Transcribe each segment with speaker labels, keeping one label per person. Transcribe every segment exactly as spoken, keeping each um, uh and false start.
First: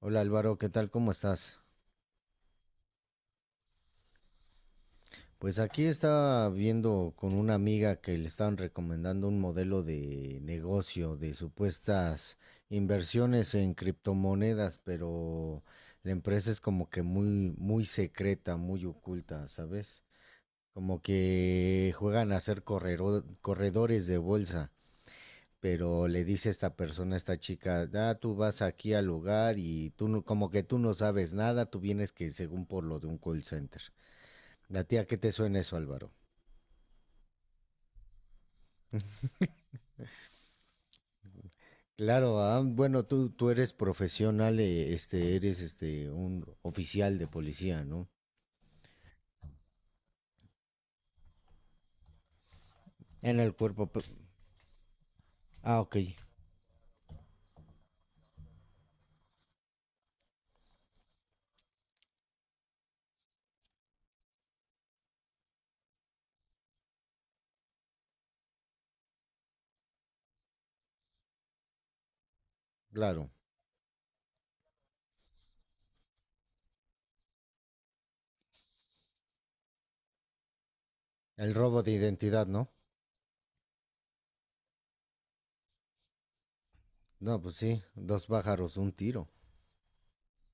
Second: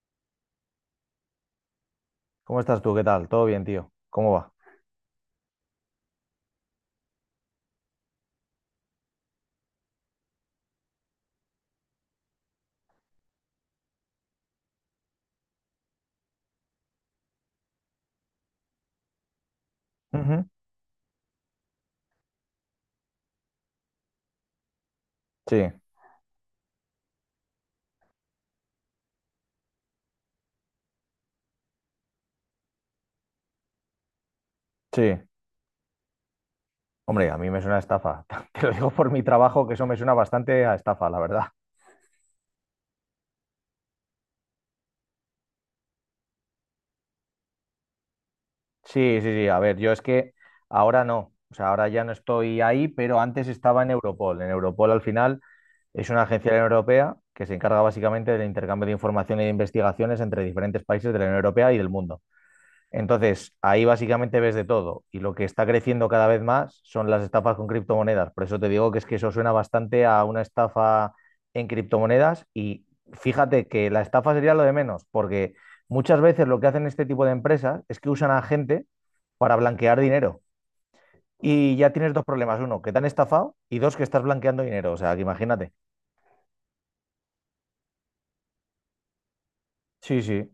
Speaker 1: Hola Álvaro, ¿qué tal? ¿Cómo estás?
Speaker 2: ¿Cómo estás tú? ¿Qué tal? ¿Todo bien, tío? ¿Cómo va?
Speaker 1: Pues aquí estaba viendo con una amiga que le estaban recomendando un modelo de negocio de supuestas inversiones en criptomonedas, pero la empresa es como que muy, muy secreta, muy oculta, ¿sabes?
Speaker 2: Ujú.
Speaker 1: Como que juegan a ser correro- corredores de bolsa,
Speaker 2: Sí,
Speaker 1: pero le dice esta persona, esta chica, ah, tú vas aquí al lugar y tú no- como que tú no sabes nada, tú vienes que según por lo de un call center. ¿A ti a qué
Speaker 2: sí.
Speaker 1: te suena eso, Álvaro?
Speaker 2: Hombre, a mí me suena a estafa. Te lo digo por mi trabajo, que eso me suena bastante a estafa, la verdad.
Speaker 1: Claro, ah, bueno, tú, tú eres profesional, eh, este, eres este, un oficial de policía, ¿no?
Speaker 2: Sí, sí, sí. A ver, yo es que ahora no. O sea, ahora ya no estoy ahí, pero
Speaker 1: En
Speaker 2: antes
Speaker 1: el
Speaker 2: estaba
Speaker 1: cuerpo...
Speaker 2: en
Speaker 1: pe-
Speaker 2: Europol. En Europol, al final,
Speaker 1: Ah, ok,
Speaker 2: es una agencia europea que se encarga básicamente del intercambio de información e investigaciones entre diferentes países de la Unión Europea y del mundo. Entonces, ahí básicamente ves de todo y lo que está creciendo cada vez más son las estafas con criptomonedas. Por eso te digo que es que eso suena bastante a una estafa en criptomonedas y
Speaker 1: claro.
Speaker 2: fíjate que la estafa sería lo de menos, porque muchas veces lo que hacen este tipo de empresas es que usan a gente para blanquear dinero
Speaker 1: El
Speaker 2: y
Speaker 1: robo de
Speaker 2: ya tienes dos
Speaker 1: identidad,
Speaker 2: problemas.
Speaker 1: ¿no?
Speaker 2: Uno, que te han estafado y dos, que estás blanqueando dinero. O sea, que imagínate.
Speaker 1: No, pues sí, dos pájaros, un tiro.
Speaker 2: Sí, sí.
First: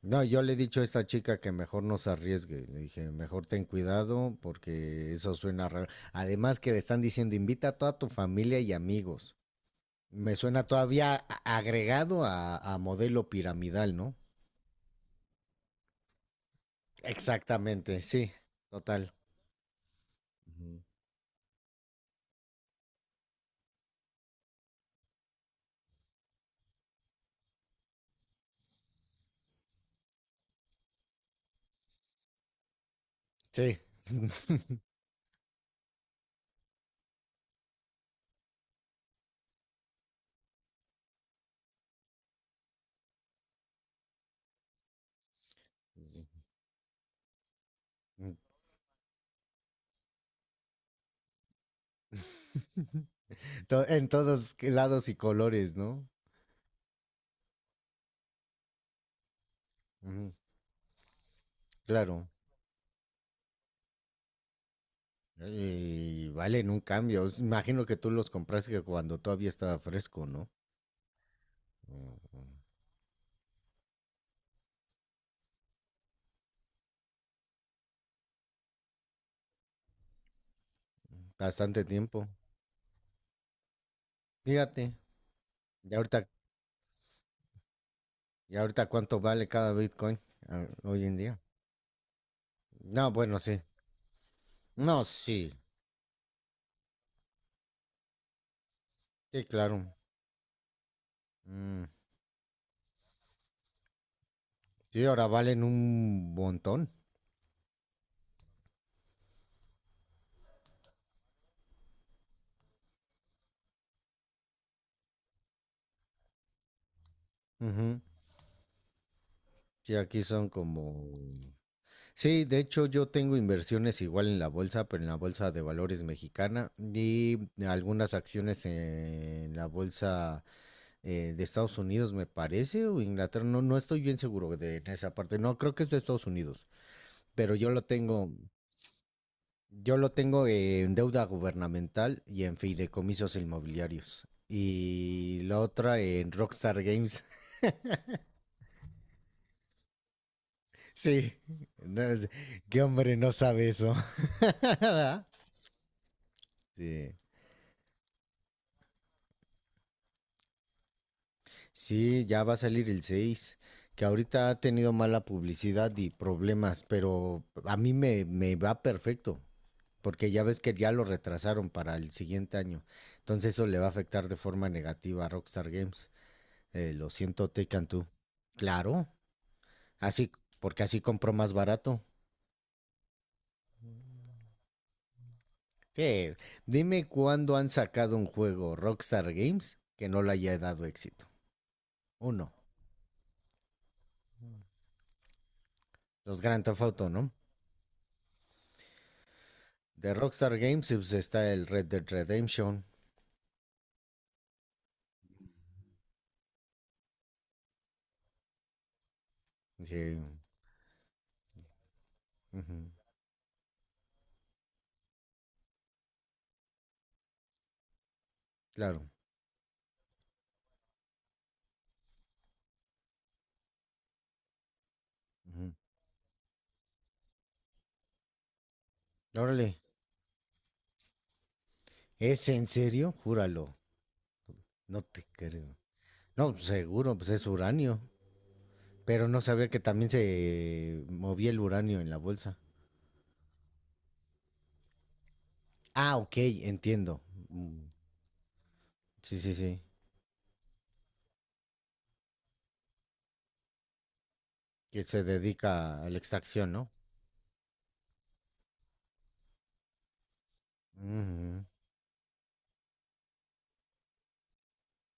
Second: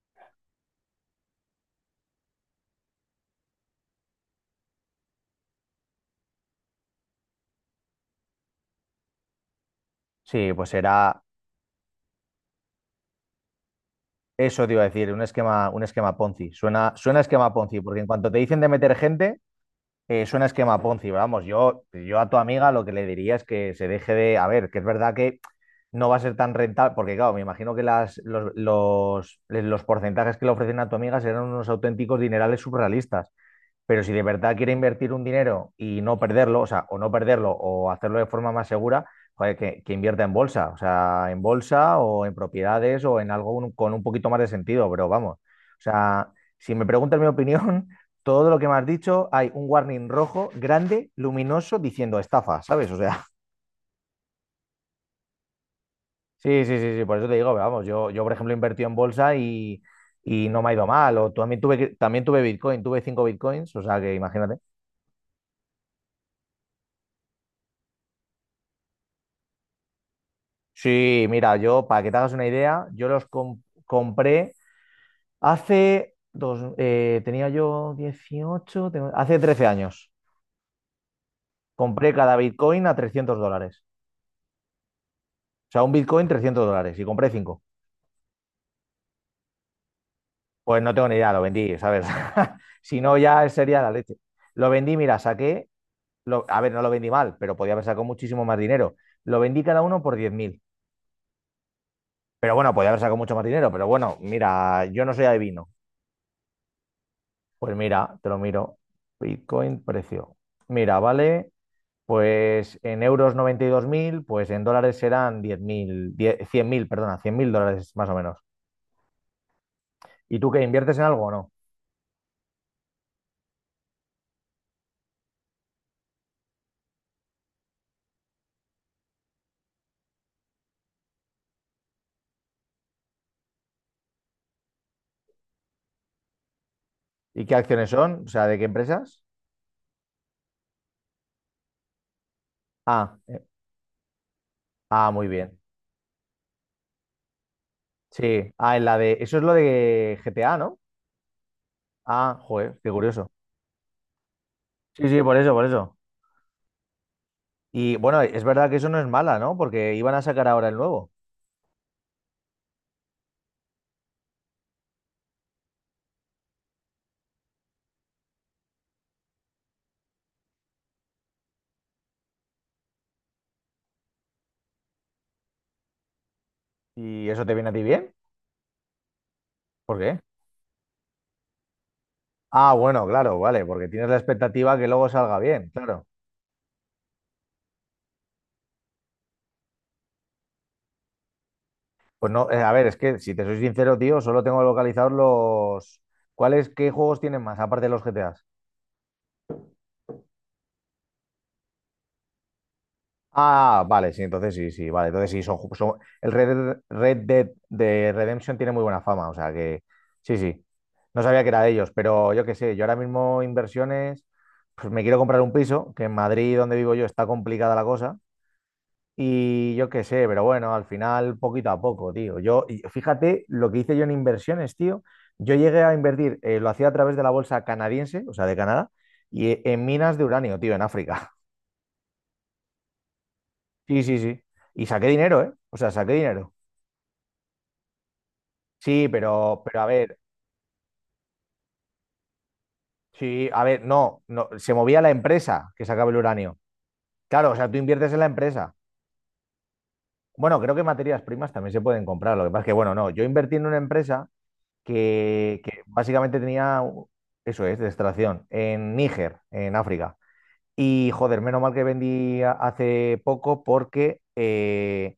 Speaker 1: No, yo le he dicho a esta chica que mejor no se arriesgue. Le dije, mejor ten cuidado porque eso suena raro. Además que le están diciendo, invita a toda tu familia y amigos. Me
Speaker 2: Sí,
Speaker 1: suena
Speaker 2: pues
Speaker 1: todavía
Speaker 2: será
Speaker 1: a- agregado a, a modelo piramidal, ¿no?
Speaker 2: eso, te iba a decir, un esquema, un esquema Ponzi. Suena, suena a esquema Ponzi, porque
Speaker 1: Exactamente,
Speaker 2: en cuanto
Speaker 1: sí,
Speaker 2: te dicen de meter
Speaker 1: total.
Speaker 2: gente. Eh, suena
Speaker 1: Ujú.
Speaker 2: esquema Ponzi, pero vamos, yo, yo a tu amiga lo que le diría es que se deje de, a ver, que es verdad que no va a ser tan rentable, porque claro, me imagino que las, los, los, los porcentajes que le ofrecen a tu amiga serán unos auténticos dinerales surrealistas.
Speaker 1: Sí.
Speaker 2: Pero si de verdad quiere invertir un dinero y no perderlo, o sea, o no perderlo o hacerlo de forma más segura, joder, que, que invierta en bolsa, o sea, en bolsa o en propiedades o en algo un- con un poquito más de sentido, pero vamos. O
Speaker 1: Sí.
Speaker 2: sea, si me preguntas mi opinión, todo lo que me has dicho, hay un warning rojo, grande, luminoso, diciendo estafa, ¿sabes? O sea,
Speaker 1: To- En todos lados y colores, ¿no?
Speaker 2: sí, sí, sí, sí, por eso te digo, vamos, yo, yo por ejemplo, he invertido en bolsa y,
Speaker 1: Ujú,
Speaker 2: y no me ha ido mal, o también tuve, que- también
Speaker 1: claro.
Speaker 2: tuve Bitcoin, tuve cinco Bitcoins, o sea, que imagínate.
Speaker 1: Y valen un cambio. Imagino que tú los compraste cuando todavía estaba fresco, ¿no?
Speaker 2: Sí, mira, yo, para que te hagas
Speaker 1: Ujú.
Speaker 2: una idea, yo los com- compré hace dos, eh, tenía yo dieciocho, tengo- hace trece años.
Speaker 1: Bastante
Speaker 2: Compré
Speaker 1: tiempo.
Speaker 2: cada Bitcoin a trescientos dólares.
Speaker 1: Fíjate.
Speaker 2: O sea, un
Speaker 1: Y ahorita,
Speaker 2: Bitcoin trescientos dólares y compré cinco.
Speaker 1: y ahorita cuánto vale cada Bitcoin ah,
Speaker 2: Pues no
Speaker 1: hoy
Speaker 2: tengo
Speaker 1: en
Speaker 2: ni idea,
Speaker 1: día.
Speaker 2: lo vendí, ¿sabes? Si
Speaker 1: No,
Speaker 2: no,
Speaker 1: bueno,
Speaker 2: ya
Speaker 1: sí.
Speaker 2: sería la leche. Lo vendí,
Speaker 1: No,
Speaker 2: mira,
Speaker 1: sí.
Speaker 2: saqué, lo- a ver, no lo vendí mal, pero podía haber sacado muchísimo más dinero. Lo
Speaker 1: Sí,
Speaker 2: vendí cada
Speaker 1: claro.
Speaker 2: uno por diez mil.
Speaker 1: Mm.
Speaker 2: Pero bueno, podía haber sacado mucho más dinero, pero bueno, mira,
Speaker 1: Sí,
Speaker 2: yo no soy
Speaker 1: ahora valen
Speaker 2: adivino.
Speaker 1: un montón.
Speaker 2: Pues mira, te lo miro. Bitcoin, precio. Mira, vale, pues en euros noventa y dos mil. Pues en dólares serán diez mil, cien mil. Perdona, cien mil dólares
Speaker 1: Ujú.
Speaker 2: más o menos.
Speaker 1: Sí, aquí
Speaker 2: ¿Y
Speaker 1: son
Speaker 2: tú qué inviertes en algo o
Speaker 1: como
Speaker 2: no?
Speaker 1: sí, de hecho yo tengo inversiones igual en la bolsa, pero en la bolsa de valores mexicana y algunas acciones en la bolsa eh, de Estados Unidos, me parece, o Inglaterra, no, no estoy bien seguro de esa parte. No, creo que es de Estados Unidos,
Speaker 2: ¿Y
Speaker 1: pero
Speaker 2: qué
Speaker 1: yo lo
Speaker 2: acciones son? O
Speaker 1: tengo,
Speaker 2: sea, ¿de qué empresas?
Speaker 1: yo lo tengo en deuda gubernamental y en
Speaker 2: Ah,
Speaker 1: fideicomisos
Speaker 2: eh,
Speaker 1: inmobiliarios.
Speaker 2: ah, muy
Speaker 1: Y
Speaker 2: bien.
Speaker 1: la otra en Rockstar Games.
Speaker 2: Sí, ah, en la de, eso es lo de G T A, ¿no?
Speaker 1: Sí, no, es-
Speaker 2: Ah, joder,
Speaker 1: qué
Speaker 2: qué
Speaker 1: hombre
Speaker 2: curioso.
Speaker 1: no sabe eso.
Speaker 2: Sí, sí, por eso, por eso.
Speaker 1: Sí.
Speaker 2: Y bueno, es verdad que eso no es mala, ¿no? Porque iban a sacar ahora el nuevo.
Speaker 1: Sí, ya va a salir el seis que ahorita ha tenido mala publicidad y problemas, pero a mí me, me va perfecto, porque ya ves que ya lo retrasaron para el siguiente año. Entonces eso le va a afectar de forma negativa a Rockstar Games. Eh, lo
Speaker 2: ¿Y eso
Speaker 1: siento,
Speaker 2: te viene a
Speaker 1: Take
Speaker 2: ti
Speaker 1: Two.
Speaker 2: bien?
Speaker 1: Claro,
Speaker 2: ¿Por qué?
Speaker 1: así, porque así compró más barato.
Speaker 2: Ah, bueno, claro, vale, porque tienes la expectativa que luego salga bien, claro.
Speaker 1: Sí, dime cuándo han sacado un juego Rockstar Games que no le haya dado éxito.
Speaker 2: Pues no,
Speaker 1: Uno,
Speaker 2: eh, a ver, es que si te soy sincero, tío, solo tengo localizados los...
Speaker 1: los Grand
Speaker 2: ¿Cuáles,
Speaker 1: Theft
Speaker 2: qué
Speaker 1: Auto,
Speaker 2: juegos
Speaker 1: ¿no?
Speaker 2: tienen más, aparte de los G T As?
Speaker 1: De Rockstar Games pues, está el Red Dead Redemption,
Speaker 2: Ah, vale, sí, entonces sí, sí, vale, entonces sí, son, ju- son- el Red, Dead- Red Dead de Redemption tiene muy buena fama, o sea que
Speaker 1: sí,
Speaker 2: sí, sí, no sabía que era de ellos, pero yo qué sé, yo
Speaker 1: ujú,
Speaker 2: ahora mismo inversiones, pues me quiero comprar un piso, que en Madrid, donde vivo yo, está complicada la cosa.
Speaker 1: claro.
Speaker 2: Y yo qué sé, pero bueno, al final poquito a poco, tío. Yo, y fíjate lo que hice yo en inversiones, tío. Yo
Speaker 1: Ujú.
Speaker 2: llegué a invertir, eh, lo hacía a través de la bolsa canadiense, o sea, de Canadá, y eh,
Speaker 1: Órale,
Speaker 2: en minas de uranio, tío, en África.
Speaker 1: ¿es en serio? Júralo,
Speaker 2: Sí, sí, sí. Y
Speaker 1: no
Speaker 2: saqué
Speaker 1: te
Speaker 2: dinero, ¿eh?
Speaker 1: creo.
Speaker 2: O sea, saqué
Speaker 1: No,
Speaker 2: dinero.
Speaker 1: seguro, pues es uranio,
Speaker 2: Sí,
Speaker 1: pero no
Speaker 2: pero,
Speaker 1: sabía que
Speaker 2: pero a
Speaker 1: también
Speaker 2: ver,
Speaker 1: se movía el uranio en la bolsa.
Speaker 2: sí, a ver, no, no, se movía la empresa que sacaba
Speaker 1: Ah,
Speaker 2: el
Speaker 1: ok,
Speaker 2: uranio.
Speaker 1: entiendo.
Speaker 2: Claro, o sea, tú
Speaker 1: Mm,
Speaker 2: inviertes en la empresa.
Speaker 1: sí, sí, sí.
Speaker 2: Bueno, creo que materias primas también se pueden comprar. Lo que pasa es que, bueno, no, yo invertí en una empresa
Speaker 1: Que se
Speaker 2: que, que
Speaker 1: dedica a la
Speaker 2: básicamente
Speaker 1: extracción,
Speaker 2: tenía,
Speaker 1: ¿no?
Speaker 2: eso es, de extracción, en Níger, en África. Y joder, menos
Speaker 1: Ujú.
Speaker 2: mal que vendí a- hace poco porque eh,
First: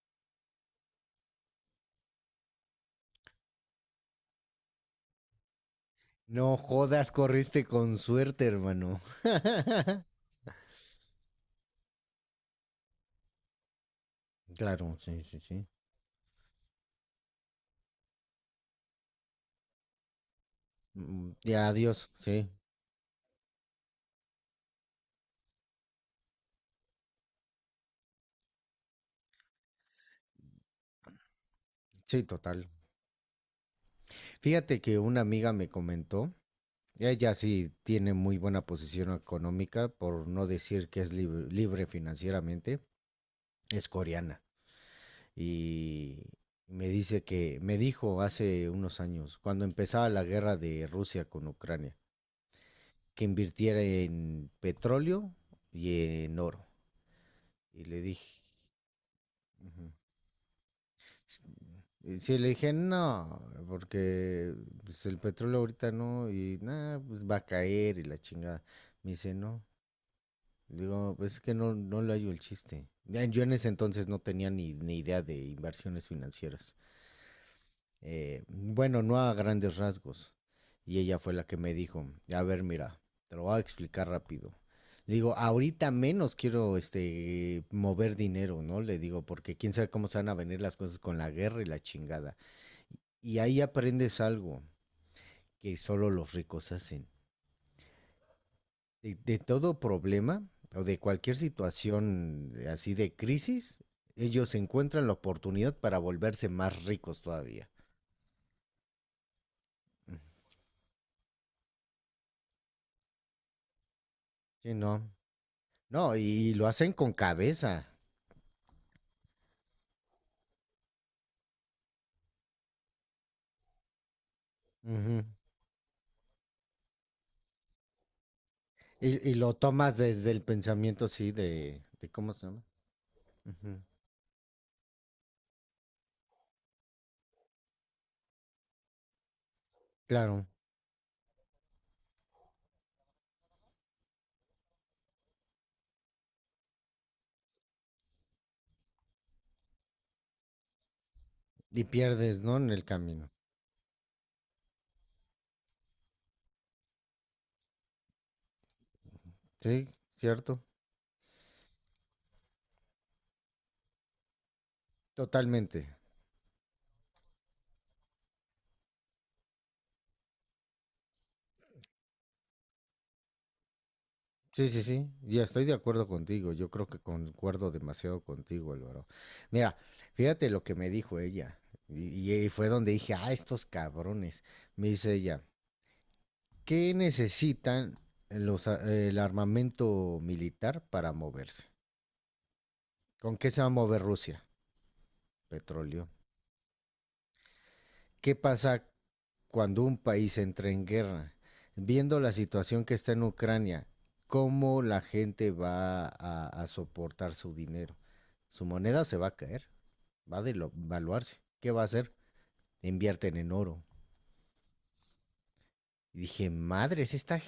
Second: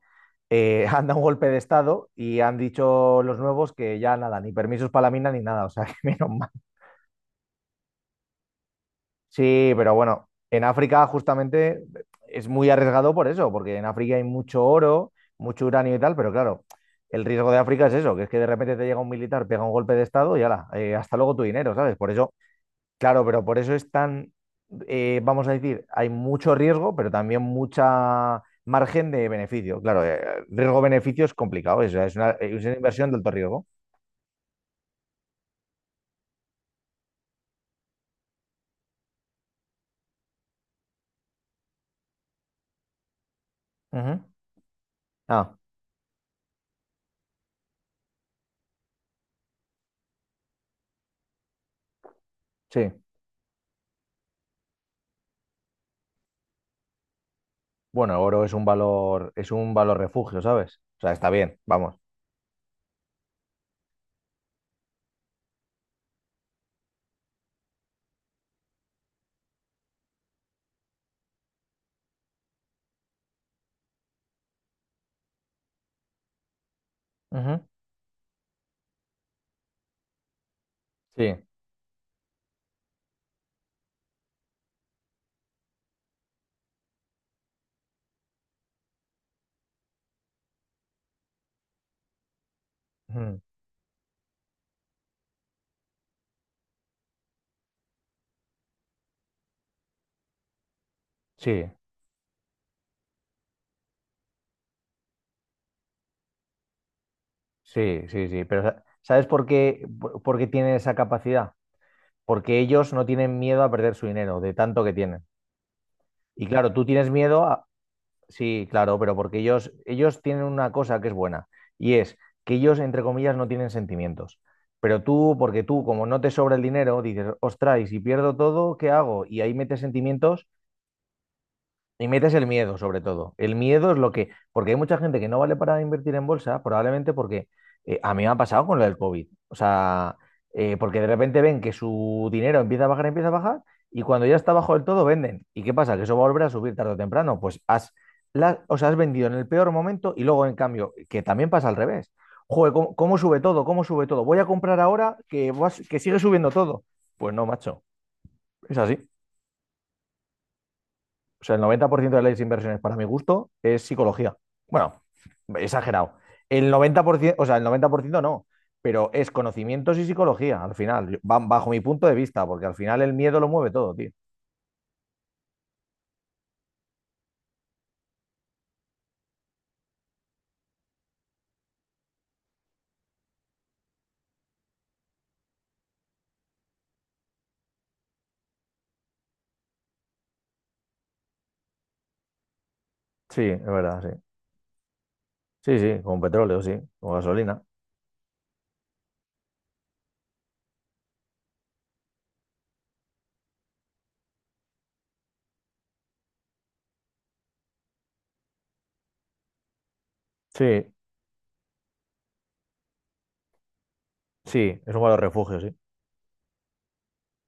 Speaker 2: eh, han dado un golpe de estado y han dicho los nuevos que ya nada, ni permisos para la mina ni nada, o sea, que menos mal.
Speaker 1: No jodas, corriste con suerte, hermano.
Speaker 2: Sí, pero bueno, en África justamente es muy arriesgado por eso, porque en África hay mucho
Speaker 1: Claro,
Speaker 2: oro,
Speaker 1: sí, sí, sí.
Speaker 2: mucho uranio y tal, pero claro, el riesgo de África es eso, que es que de repente te llega un militar, pega un golpe de estado y ala, eh, hasta
Speaker 1: Mm,
Speaker 2: luego tu
Speaker 1: y
Speaker 2: dinero, ¿sabes?
Speaker 1: adiós,
Speaker 2: Por eso
Speaker 1: sí,
Speaker 2: claro, pero por eso es tan, eh, vamos a decir, hay mucho riesgo, pero también mucha margen de beneficio. Claro, eh, riesgo-beneficio es complicado, es, es
Speaker 1: sí,
Speaker 2: una, es
Speaker 1: total.
Speaker 2: una inversión de alto riesgo.
Speaker 1: Fíjate que una amiga me comentó. Ella sí tiene muy buena posición económica, por no decir que es libre, libre financieramente. Es
Speaker 2: Ujú.
Speaker 1: coreana.
Speaker 2: Ah,
Speaker 1: Y me dice que, me dijo hace unos años, cuando empezaba la guerra de Rusia con Ucrania,
Speaker 2: sí.
Speaker 1: que invirtiera en petróleo y en oro. Y le
Speaker 2: Bueno, el
Speaker 1: dije,
Speaker 2: oro es un valor, es un
Speaker 1: ujú.
Speaker 2: valor refugio, ¿sabes? O sea, está bien, vamos.
Speaker 1: Y sí, le dije, no, porque pues, el petróleo ahorita no, y nada, pues va a caer y la chingada. Me dice, no, digo, pues es que no, no le hallo el chiste. Ya, yo en ese entonces no tenía ni, ni idea de inversiones financieras.
Speaker 2: Ujú.
Speaker 1: Eh, bueno, no a grandes rasgos. Y ella fue la
Speaker 2: Sí,
Speaker 1: que me dijo, a ver, mira, te lo voy a explicar rápido. Le digo, ahorita menos quiero este mover dinero, ¿no? Le digo, porque quién sabe cómo se van a venir las cosas con la guerra y la chingada. Y
Speaker 2: ujú.
Speaker 1: ahí aprendes algo que solo los ricos hacen. de, de todo problema o de cualquier
Speaker 2: Sí,
Speaker 1: situación eh, así de crisis, ellos encuentran la oportunidad para volverse más ricos todavía.
Speaker 2: sí, sí, sí. Pero sa- ¿sabes por qué, por por qué tienen esa capacidad? Porque ellos no tienen miedo a perder su dinero, de
Speaker 1: Sí,
Speaker 2: tanto que
Speaker 1: no.
Speaker 2: tienen.
Speaker 1: No,
Speaker 2: Y
Speaker 1: y lo
Speaker 2: claro, tú
Speaker 1: hacen
Speaker 2: tienes
Speaker 1: con
Speaker 2: miedo.
Speaker 1: cabeza.
Speaker 2: Sí, claro, pero porque ellos, ellos tienen una cosa que es buena y es que ellos, entre comillas, no tienen sentimientos. Pero
Speaker 1: Ujú.
Speaker 2: tú, porque tú, como no te sobra el dinero, dices, ostras, y si pierdo todo, ¿qué hago?
Speaker 1: y, y
Speaker 2: Y ahí
Speaker 1: lo
Speaker 2: metes
Speaker 1: tomas desde el
Speaker 2: sentimientos
Speaker 1: pensamiento así de,
Speaker 2: y
Speaker 1: de ¿cómo
Speaker 2: metes
Speaker 1: se
Speaker 2: el
Speaker 1: llama?
Speaker 2: miedo, sobre todo. El
Speaker 1: Ujú.
Speaker 2: miedo es lo que, porque hay mucha gente que no vale para invertir en bolsa, probablemente porque eh, a mí me ha pasado con lo del COVID. O sea,
Speaker 1: Claro.
Speaker 2: eh, porque de repente ven que su dinero empieza a bajar, empieza a bajar, y cuando ya está bajo del todo, venden. ¿Y qué pasa? Que eso va a volver a subir tarde o temprano. Pues has, la- o sea, has vendido en el peor momento y luego, en cambio, que también pasa al
Speaker 1: Y
Speaker 2: revés.
Speaker 1: pierdes, ¿no? En
Speaker 2: Joder,
Speaker 1: el
Speaker 2: ¿cómo, cómo
Speaker 1: camino.
Speaker 2: sube todo? ¿Cómo sube todo? Voy a comprar ahora que, va que sigue subiendo todo. Pues no, macho. Es así.
Speaker 1: Sí, cierto.
Speaker 2: O sea, el noventa por ciento de las inversiones, para mi gusto, es psicología. Bueno,
Speaker 1: Totalmente.
Speaker 2: exagerado. El noventa por ciento, o sea, el noventa por ciento no, pero es conocimientos y psicología, al final, yo- ba- bajo mi punto de vista, porque al final el miedo lo mueve todo, tío.
Speaker 1: Sí, sí, sí, ya estoy de acuerdo contigo. Yo creo que concuerdo demasiado contigo, Álvaro. Mira, fíjate lo que me dijo ella. Y, y fue donde dije, ah, estos cabrones. Me dice ella, ¿qué necesitan los, a- el armamento militar para moverse? ¿Con
Speaker 2: Sí,
Speaker 1: qué se
Speaker 2: es
Speaker 1: va a mover
Speaker 2: verdad, sí.
Speaker 1: Rusia?
Speaker 2: Sí, sí,
Speaker 1: Petróleo.
Speaker 2: con petróleo, sí, con gasolina.
Speaker 1: ¿Qué pasa cuando un país entra en guerra, viendo la situación que está en Ucrania, ¿cómo la gente va a, a soportar su dinero? Su moneda se va a caer, va a
Speaker 2: Sí,
Speaker 1: devaluarse. ¿Qué va a hacer? Invierten en oro.
Speaker 2: sí, es un valor refugio, sí.
Speaker 1: Y dije, madres, esta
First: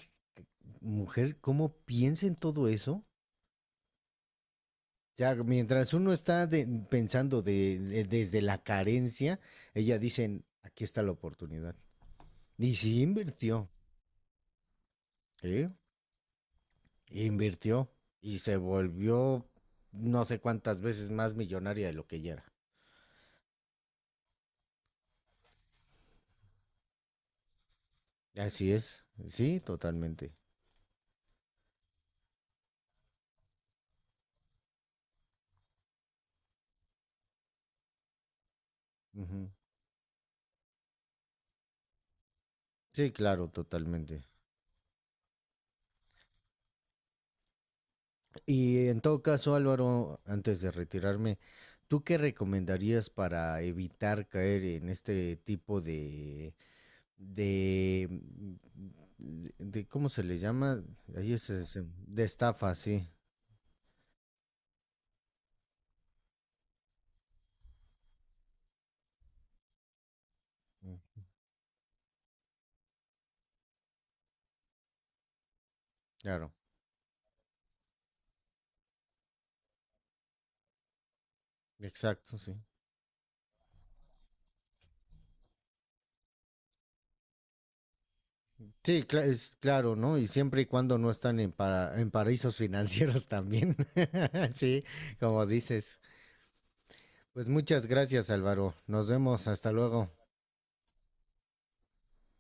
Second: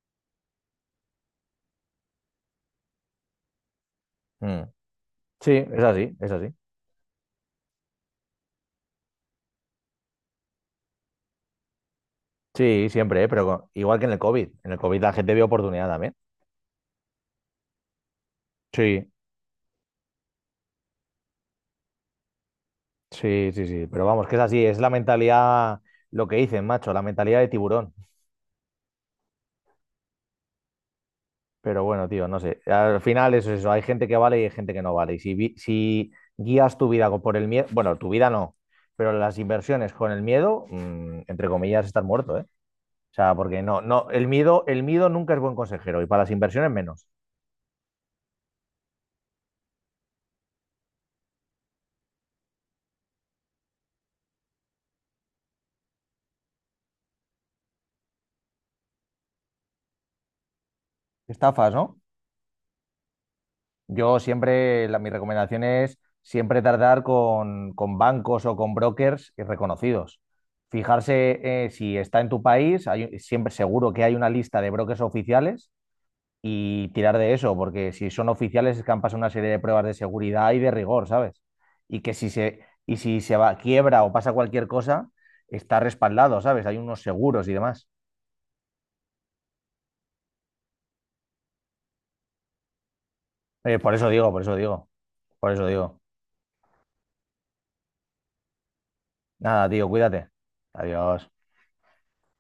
Speaker 1: mujer, ¿cómo piensa en todo eso?
Speaker 2: Mm.
Speaker 1: Ya,
Speaker 2: Sí, es
Speaker 1: mientras uno
Speaker 2: así, es
Speaker 1: está
Speaker 2: así.
Speaker 1: de, pensando de, de, desde la carencia, ella dice, aquí está la oportunidad. Y
Speaker 2: Sí,
Speaker 1: sí
Speaker 2: siempre, ¿eh? Pero
Speaker 1: invirtió.
Speaker 2: con- igual que en el COVID. En el COVID la gente vio
Speaker 1: ¿Eh?
Speaker 2: oportunidad también.
Speaker 1: Invirtió y se
Speaker 2: Sí,
Speaker 1: volvió no sé cuántas veces más millonaria de lo que ella era.
Speaker 2: sí, sí, sí. Pero vamos, que es así, es la mentalidad, lo que dicen, macho, la mentalidad de tiburón.
Speaker 1: Así es, sí, totalmente.
Speaker 2: Pero bueno, tío, no sé. Al final eso es eso. Hay gente que vale y hay gente que no vale. Y si, vi- si guías tu vida con por el miedo, bueno, tu vida no, pero las
Speaker 1: Ujú.
Speaker 2: inversiones con el miedo, mm, entre comillas, estás muerto, ¿eh? O
Speaker 1: Sí,
Speaker 2: sea,
Speaker 1: claro,
Speaker 2: porque no, no,
Speaker 1: totalmente.
Speaker 2: el miedo, el miedo nunca es buen consejero y para las inversiones menos.
Speaker 1: Y en todo caso, Álvaro, antes de retirarme, ¿tú qué recomendarías para evitar caer en este tipo de, de, de, de- ¿cómo se le llama? Ahí es,
Speaker 2: Estafas,
Speaker 1: ese-
Speaker 2: ¿no?
Speaker 1: de estafa, sí.
Speaker 2: Yo siempre, la- mi recomendación es siempre tardar con, con bancos o con brokers y reconocidos. Fijarse eh, si está en tu país, hay, siempre seguro que hay una lista de brokers oficiales
Speaker 1: Claro,
Speaker 2: y tirar de eso, porque si son oficiales es que han pasado una serie de pruebas de seguridad y de rigor, ¿sabes? Y que si
Speaker 1: exacto, sí.
Speaker 2: se, y si se va, quiebra o pasa cualquier cosa, está respaldado, ¿sabes? Hay unos seguros y demás.
Speaker 1: Sí, cla- es claro, ¿no? Y siempre y cuando no están en, para, en paraísos financieros también.
Speaker 2: Eh, por eso digo, por eso
Speaker 1: Sí,
Speaker 2: digo,
Speaker 1: como
Speaker 2: por eso
Speaker 1: dices.
Speaker 2: digo.
Speaker 1: Pues muchas gracias, Álvaro. Nos vemos.
Speaker 2: Nada,
Speaker 1: Hasta
Speaker 2: tío,
Speaker 1: luego.
Speaker 2: cuídate. Adiós.